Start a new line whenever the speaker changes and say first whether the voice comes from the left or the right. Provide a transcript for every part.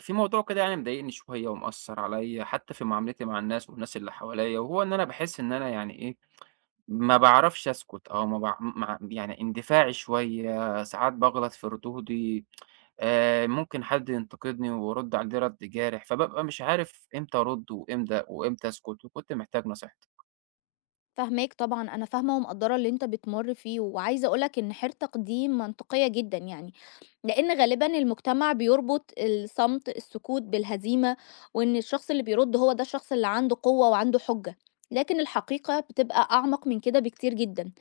right: في موضوع كده يعني مضايقني شوية ومأثر عليا حتى في معاملتي مع الناس والناس اللي حواليا، وهو إن أنا باحس إن أنا يعني إيه، ما باعرفش أسكت أو ما باع مع يعني اندفاعي شوية. ساعات باغلط في ردودي، ممكن حد ينتقدني وأرُد عليه رَد جارح، فبابقى مش عارف إمتى أرُد وإمتى أسكت، وكنت محتاج نصيحتك.
left: فاهماك طبعًا، أنا فاهمة ومقدّرة اللي أنت بتمُر فيه، وعايزة أقول لك إن حيرتك دي منطقية جدًا يعني، لإن غالبًا المجتمع بيربط الصمت، السكوت بالهزيمة، وإن الشخص اللي بيرُد هو ده الشخص اللي عنده قوة وعنده حُجة، لكن الحقيقة بتبقى أعمق من كده بكتير جدًا،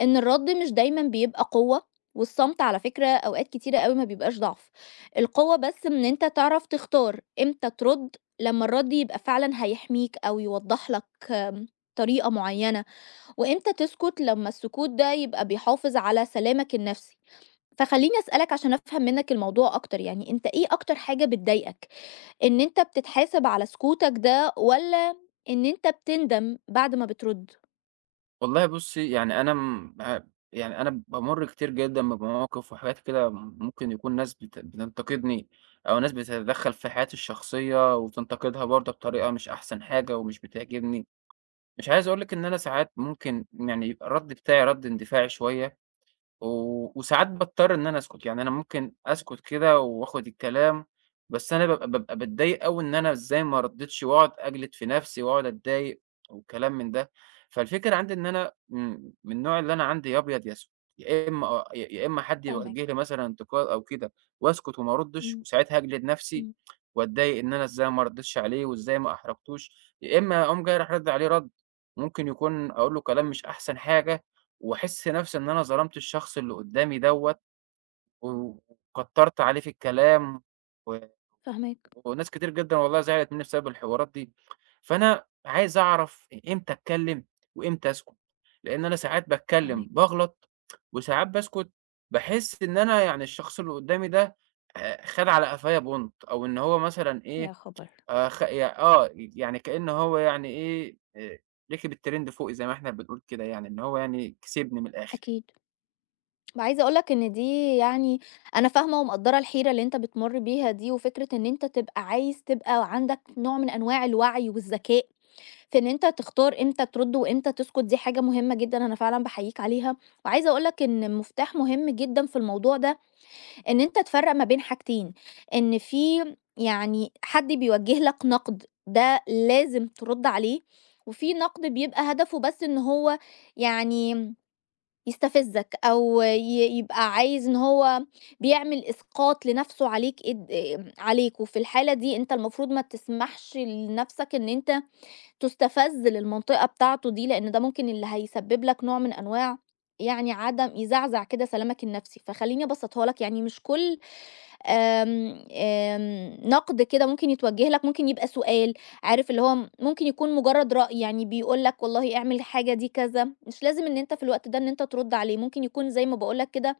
left: إن الرَد مش دايمًا بيبقى قوة، والصمت على فكرة أوقات كتيرة أوي ما بيبقاش ضعف، القوة بس إن أنت تعرف تختار إمتى ترُد، لمّا الرَد يبقى فعلًا هيحميك أو يوضّح لك آمم، طريقة معيّنة، وإمتى تسكت لما السكوت ده يبقى بيحافظ على سلامك النفسي. فخليني أسألك عشان أفهم منك الموضوع أكتر، يعني أنت إيه أكتر حاجة بتضايقك؟ إن أنت بتتحاسب على سكوتك ده، ولا إن أنت بتندم بعد ما بترد؟
right: والله بُصّي، يعني أنا م ع يعني أنا بامُر كتير جدًا بمواقف وحاجات كده، ممكن يكون ناس بتنتقدني، أو ناس بتتدخّل في حياتي الشخصية وتنتقدها برضه بطريقة مش أحسن حاجة ومش بتعجبني. مش عايز أقول لِك إن أنا ساعات ممكن يعني يبقى الرَد بتاعي رَد اندفاعي شوية، وساعات باضطر إن أنا أسكت. يعني أنا ممكن أسكت كده وآخد الكلام، بس أنا بابقى باتضايق أوي إن أنا إزاي ما ردّيتش، وأقعد أجلد في نَفْسي وأقعد أتضايق وكلام من ده. فالفكرة عندي إن أنا من النوع اللي أنا عندي يا أبيض يا أسود. يا إمّا آه، يا إمّا حد
left: فاهمك.
right: يوجه لي مثلًا انتقاد أو كده وأسكت وما أردّش،
left: مم،
right: وساعتها أجلد نَفْسي
left: مم.
right: وأتضايق إن أنا إزاي ما ردّيتش عليه وإزاي ما أحرجتوش. يا إمّا أقوم جاي رايح رادّ عليه رَد، ممكن يكون أقول له كلام مش أحسن حاجة، وأحس نفسي إن أنا ظلمت الشخص اللي قدّامي دوّة، و وكتّرت عليه في الكلام. و
left: فاهمك.
right: وناس كتير جدًا والله زعلت منّي بسبب الحوارات دي. فأنا عايز أعرف إمتى أتكلّم وإمتى أسكت، لإن أنا ساعات باتكلّم
left: فاهمك.
right: باغلط، وساعات باسكت باحس إن أنا يعني الشخص اللي قدّامي ده خَد على قفايا بُmonط، أو إن هو مثلًا إيه،
left: يا خبر.
right: خ ي آه، يعني كإن هو يعني إيه، ركب الترند فوقي زي ما إحنا بنقول كده يعني، إن هو يعني كسبني من الآخر.
left: أكيد. وعايزة أقولك إن دي يعني، أنا فاهمة ومقدرة الحيرة اللي أنت بتمر بيها دي، وفكرة إن أنت تبقى عايز تبقى عندك نوع من أنواع الوعي والذكاء في إن أنت تختار إمتى ترد وإمتى تسكت، دي حاجة مهمة جدًا، أنا فعلًا باحييك عليها. وعايزة أقول لك إن مفتاح مهم جدًا في الموضوع ده إن أنت تفرّق ما بين حاجتين، إن في يعني حد بيوجه لك نقد ده لازم ترد عليه، وفي نقد بيبقى هدفه بس إن هو يعني يستفزك، أو يبقى عايز إن هو بيعمل إسقاط لنفسه عليك، إد آمم، عليك، وفي الحالة دي أنت المفروض ما تسمحش لنفسك إن أنت تُستَفَز للمنطقة بتاعته دي، لإن ده ممكن اللي هيسبب لك نوع من أنواع، يعني عدم، يزعزع كده سلامك النفسي. فخلّيني أبسّطها لك، يعني مش كل آمم، آمم، نقد كده ممكن يتوجه لك ممكن يبقى سؤال، عارف اللي هو، ممكن يكون مجرد رأي، يعني بيقول لك والله اعمل الحاجة دي كذا، مش لازم إن أنت في الوقت ده إن أنت ترد عليه، ممكن يكون زي ما باقول لك كده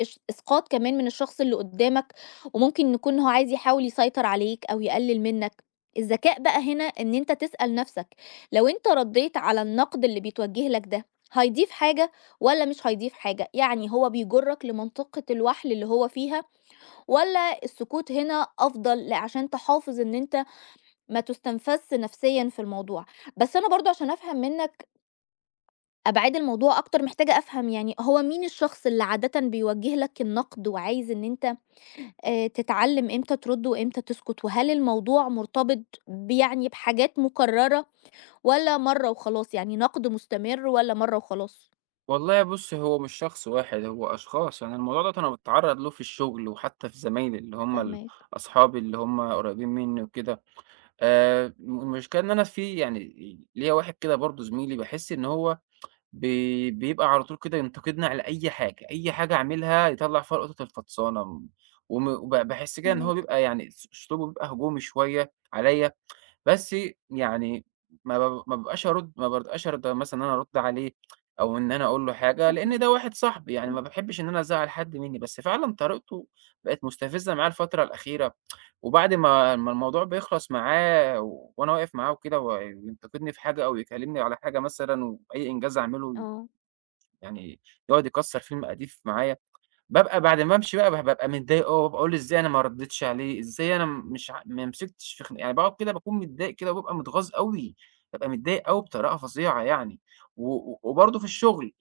left: إسقاط كمان من الشخص اللي قدّامك، وممكن يكون هو عايز يحاول يسيطر عليك أو يقلل منّك. الذكاء بقى هنا إن أنت تسأل نَفْسك، لو أنت ردّيت على النقد اللي بيتوجه لك ده، هيضيف حاجة والّا مش هيضيف حاجة؟ يعني هو بيجرّك لمنطقة الوَحْل اللي هو فيها، والّا السكوت هنا أفضل عشان تحافظ إن أنت ما تُستنفذش نفسيًا في الموضوع. بس أنا برضه عشان أفهم منّك أبعاد الموضوع أكتر، محتاجة أفهم، يعني هو مين الشخص اللي عادةً بيوجه لك النقد وعايز إن أنت تتعلم إمتى ترُد وإمتى تسكت، وهل الموضوع مرتبط يعني بحاجات مكررة والّا مرّة وخلاص، يعني نقد مستمر والّا مرّة وخلاص؟
right: والله بُص، هو مش شخص واحد، هو أشخاص. يعني الموضوع دوّة أنا باتعرّض له في الشغل، وحتى في زمايلي اللي هم
left: فاهماك.
right: أصحابي اللي هم قريبين منّي وكده. المشكلة إن أنا في، يعني ليّا واحد كده برضه زميلي، باحس إن هو بيبقى على طول كده ينتقدني على أي حاجة، أي حاجة أعملها يطلّع فيها القطط الفطسانة. م وم وب باحس كده إن هو
left: فاهماك.
right: بيبقى يعني أسلوبه بيبقى هجومي شوية عليّا. بس يعني ما بابقاش أرضى مثلًا إن أنا أرُد عليه، أو إن أنا أقول له حاجة، لإن ده
left: فاهماك.
right: واحد صاحبي، يعني ما
left: إمم.
right: باحبش إن أنا أزعّل حد منّي. بس فعلًا طريقته بقت مستفزة معايا الفترة الأخيرة، وبعد ما الموضوع بيخلص معاه وأنا واقف معاه وكده وينتقدني في حاجة أو يكلّمني على حاجة مثلًا، وأي إنجاز أعمله
left: آه.
right: يعني يقعد يكسّر فيه المقاديف معايا. بابقى بعد ما بامشي بقى بابقى متضايق أوي، باقول إزاي أنا ما ردّيتش عليه، إزاي أنا مش ع ما مسكتش في يعني باقعد كده باكون متضايق كده، وبابقى متغاظ أوي، بابقى متضايق أوي بطريقة فظيعة يعني. و و وبرضه في الشغل.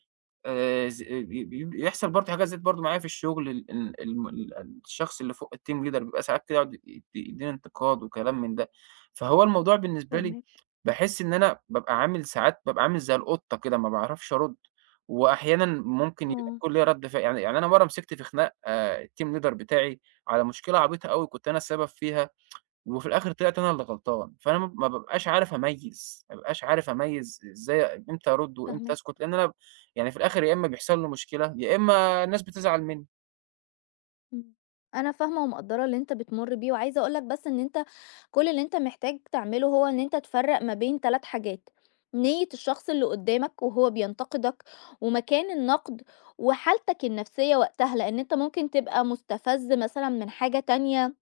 right: ز بي بي بيحصل برضه حاجة زيّت برضه معايا في الشغل. ال ال الم ال الشخص اللي فوق الteam leader بيبقى ساعات كده يقعد يدّيني انتقاد وكلام من ده. فهو الموضوع بالنسبة لي،
left: فاهماك.
right: باحس إن أنا بابقى عامل، ساعات بابقى عامل زي القطة كده ما باعرفش أرُد. وأحيانًا ممكن
left: آه.
right: يكون ليّا رَد فعل، يعني أنا مرّة مسكت في خناق الteam leader بتاعي على مشكلة عبيطة أوي كنت أنا السبب فيها، وفي الآخر طلعت أنا اللي غلطان. فأنا ما بابقاش عارف أميّز، ما بابقاش عارف أميّز إزاي إمتى أرُد وإمتى
left: فاهماك.
right: أسكت، لإن أنا يعني في الآخر يا إمّا بيحصل لي مشكلة، يا إمّا الناس بتزعل منّي.
left: إمم. أنا فاهمة ومقدّرة اللي أنت بتمُر بيه، وعايزة أقول لك بس إن أنت كل اللي أنت محتاج تعمله هو إن أنت تفرّق ما بين 3 حاجات، نيّة الشخص اللي قدّامك وهو بينتقدك، ومكان النقد، وحالتك النفسية وقتها، لإن أنت ممكن تبقى مُستفَز مثلًا من حاجة تانية،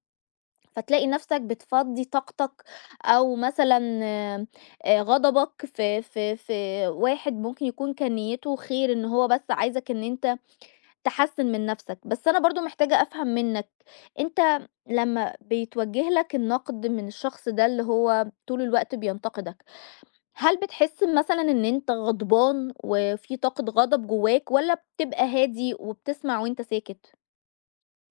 left: فتلاقي نفسك بتفضّي طاقتك، أو مثلًا غضبك في واحد ممكن يكون كان نيّته خير إن هو بس عايزك إن أنت تحسّن من نَفْسك. بس أنا برضه محتاجة أفهم منّك، أنت لمّا بيتوجّه لك النَقْد من الشخص ده اللي هو طول الوقت بينتقدك، هل بتحس مثلًا إن أنت غضبان وفي طاقة غضب جوّاك، والّا بتبقى هادي وبتسمع وأنت ساكت؟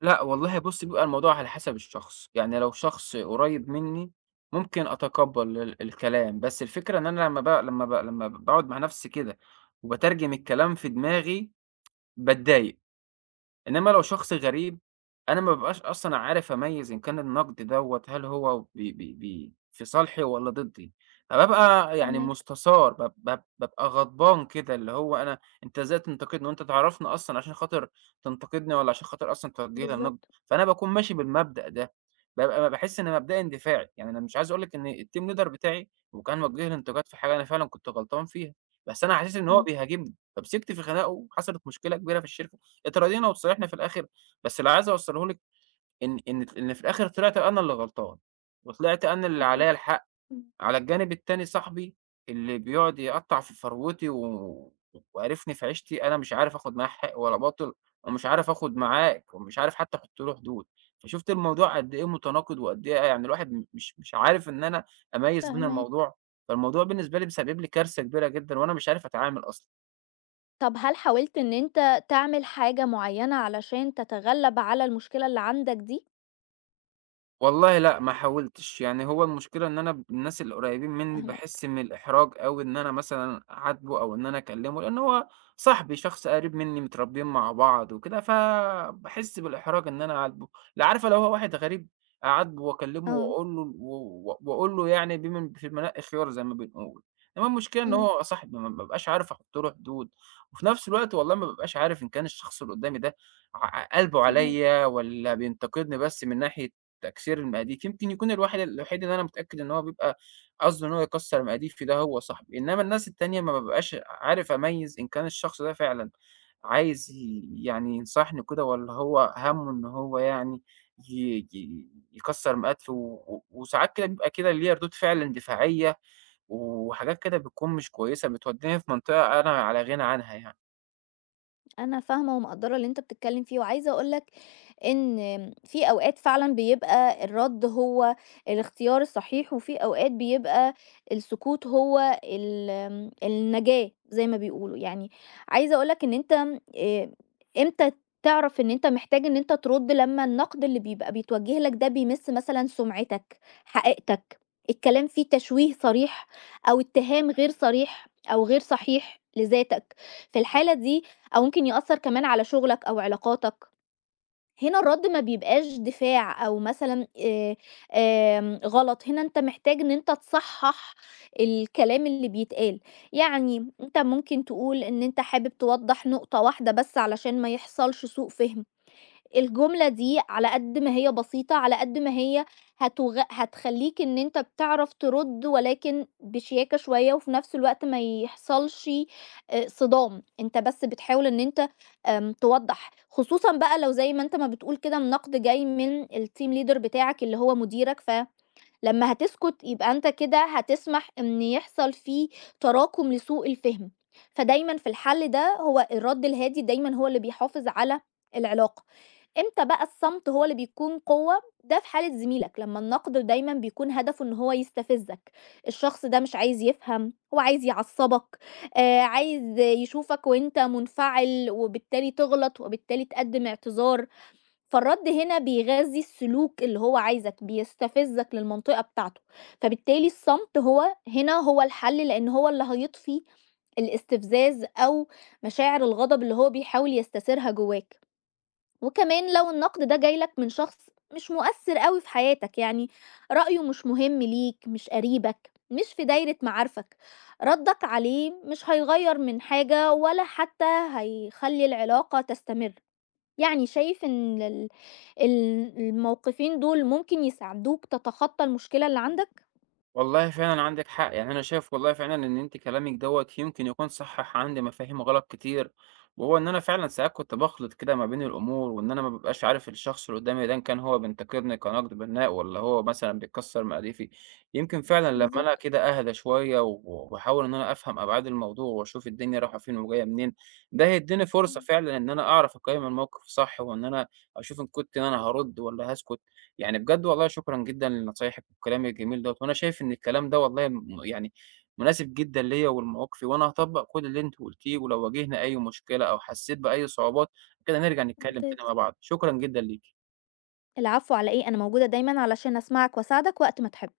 right: لأ والله بُصّ، بيبقى الموضوع على حسب الشخص. يعني لو شخص قريّب منّي ممكن أتقبّل الكلام، بس الفكرة إن أنا لمّا باقعد مع نَفْسي كده وباترجم الكلام في دماغي باتضايق. إنما لو شخص غريب، أنا ما بابقاش أصلًا عارف أميّز إن كان النقد دوّة هل هو بي بي بي في صالحي والّا ضدي، فبابقى يعني
left: فاهماك.
right: مستثار، بابقى غضبان كده، اللي هو أنا أنت إزاي تنتقدني وأنت تعرفني أصلًا، عشان خاطر تنتقدني والّا عشان خاطر أصلًا توجه لي النقد؟
left: بالضبط.
right: فأنا باكون ماشي بالمبدأ ده، بابقى باحس إن مبدئي اندفاعي. يعني أنا مش عايز أقول لِك إن الteam leader بتاعي وكان موجه لي انتقاد في حاجة أنا فعلًا كنت غلطان فيها، بس أنا حسيت إن هو
left: إمم.
right: بيهاجمني، فمسكت في خناقه وحصلت مشكلة كبيرة في الشركة. اتراضينا وتصالحنا في الآخر، بس اللي عايز أوصله لِك إن في الآخر طلعت أنا اللي غلطان، وطلعت أنا اللي
left: أكيد.
right: عليَّ الحق.
left: إمم.
right: على الجانب التاني صاحبي اللي بيقعد يقطّع في فروتي وقارفني في عيشتي، أنا مش عارف آخد معاه حق ولا باطل، ومش عارف آخد معاه، ومش عارف حتى أحط له حدود. فشُفت الموضوع قد إيه متناقض، وقد إيه يعني الواحد م مش مش عارف إن أنا أميّز بين
left: فاهماك.
right: الموضوع. فالموضوع بالنسبة لي مسبب لي كارثة كبيرة جدًا، وأنا مش عارف أتعامل أصلًا.
left: طَب هل حاولت إن أنت تعمل حاجة معيّنة علشان تتغلّب على المشكلة اللي عندك دي؟
right: والله لأ، ما حاولتش. يعني هو المشكلة إن أنا الناس القريبين مني
left: فاهماك.
right: باحس من الإحراج أوي إن أنا مثلًا أعاتبه أو إن أنا أكلمه، لأن هو صاحبي، شخص قريب مني، متربيين مع بعض وكده، فباحس بالإحراج إن أنا أعاتبه. لأ، عارفة لو هو واحد غريب أعاتبه وأكلمه
left: آه.
right: وأقول له، يعني بمن في المناقي خيار زي ما بنقول. إنما المشكلة إن
left: إمم.
right: هو صاحبي، ما بابقاش عارف أحط له حدود. وفي نفس الوقت والله ما بابقاش عارف إن كان الشخص اللي قدامي ده ع قلبه
left: فاهماك.
right: عليَّ، والّا بينتقدني بس من ناحية تكسير المقاديف. يمكن يكون الواحد الوحيد اللي أنا متأكد إن هو بيبقى قصده إن هو يكسّر مقاديفي ده هو صاحبي، إنّما الناس التانية ما بابقاش عارف أميّز إن كان الشخص ده فعلًا عايز يعني ينصحني وكده، والّا هو هَمّه إن هو يعني ي ي يكسّر مقادفي. و و وساعات كده بيبقى كده ليّا ردود فعل اندفاعية، وحاجات كده بتكون مش كويسة بتودّيني في منطقة أنا على غِنى عنها يعني.
left: انا فاهمه ومقدره اللي انت بتتكلم فيه، وعايزه اقولك ان في اوقات فعلا بيبقى الرد هو الاختيار الصحيح، وفي اوقات بيبقى السكوت هو النجاه زي ما بيقولوا يعني. عايزه اقولك ان انت إيه، امتى تعرف ان انت محتاج ان انت ترد، لما النقد اللي بيبقى بيتوجه لك ده بيمس مثلا سمعتك، حقيقتك، الكلام فيه تشويه صريح، او اتهام غير صريح او غير صحيح لذاتك، في الحالة دي أو ممكن يأثّر كمان على شُغلك أو علاقاتك. هنا الرَد ما بيبقاش دفاع أو مثلًا آمم غلط، هنا أنت محتاج إن أنت تصحّح الكلام اللي بيتقال. يعني أنت ممكن تقول إن أنت حابب توضّح نقطة واحدة بس علشان ما يحصلش سوء فِهم. الجملة دي على قد ما هي بسيطة، على قد ما هي هتخلّيك إن أنت بتعرف ترُد ولكن بشياكة شوية، وفي نفس الوقت ما يحصلش صدام، أنت بس بتحاول إن أنت توضّح، خصوصًا بقى لو زي ما أنت ما بتقول كده النقد جاي من الteam leader بتاعك اللي هو مديرك، فلمّا هتسكت يبقى أنت كده هتسمح إن يحصل في تراكم لسوء الفهم، فدايمًا في الحل ده هو الرَد الهادي، دايمًا هو اللي بيحافظ على العلاقة. إمتى بقى الصمت هو اللي بيكون قوة؟ ده في حالة زميلك لما النقد دايما بيكون هدفه إن هو يستفزك، الشخص ده مش عايز يفهم، هو عايز يعصبك، آه، عايز يشوفك وأنت منفعل وبالتالي تغلط وبالتالي تقدم اعتذار، فالرد هنا بيغذي السلوك اللي هو عايزك بيستفزك للمنطقة بتاعته، فبالتالي الصمت هو هنا هو الحل، لأن هو اللي هيطفي الاستفزاز أو مشاعر الغضب اللي هو بيحاول يستثيرها جواك. وكمان لو النقد ده جايلك من شخص مش مؤثر قوي في حياتك، يعني رأيه مش مهم ليك، مش قريبك، مش في دايرة معارفك، ردك عليه مش هيغير من حاجة، ولا حتى هيخلي العلاقة تستمر. يعني شايف ان الموقفين دول ممكن يساعدوك تتخطى المشكلة اللي عندك.
right: والله فعلًا عندِك حق. يعني أنا شايف والله فعلًا إن أنتِ كلامِك دوّة يمكن يكون صحّح عندي مفاهيم غلط كتير، وهو إن أنا فعلًا ساعات كنت باخلط كده ما بين الأمور، وإن أنا ما بابقاش عارف الشخص اللي قدامي ده إن كان هو بينتقدني كنقد بناء، والّا هو مثلًا بيكسّر مقاديفي. يمكن فعلًا لمّا أنا
left: بالظبط.
right: كده أهدى شوية، وأحاول إن أنا أفهم أبعاد الموضوع، وأشوف الدنيا رايحة فين وجاية منين، ده هيدّيني فرصة
left: مم.
right: فعلًا إن أنا أعرف أقيّم الموقف صح، وإن أنا أشوف إن كنت أنا هارُد والّا هاسكت. يعني بجد والله شكرًا جدًا لنصايحِك والكلام الجميل دوّة، وأنا شايف إن الكلام ده والله يعني مناسب جدًا ليّا ولمواقفي، وأنا هاطبّق كل اللي أنت قُلتيه، ولو واجهنا أي مشكلة أو حسّيت بأي صعوبات كده نرجع نتكلّم تاني مع
left: ممتاز.
right: بعض. شكرًا جدًا ليكِ.
left: العفو، على ايه، انا موجودة دايما علشان اسمعك واساعدك وقت ما تحب.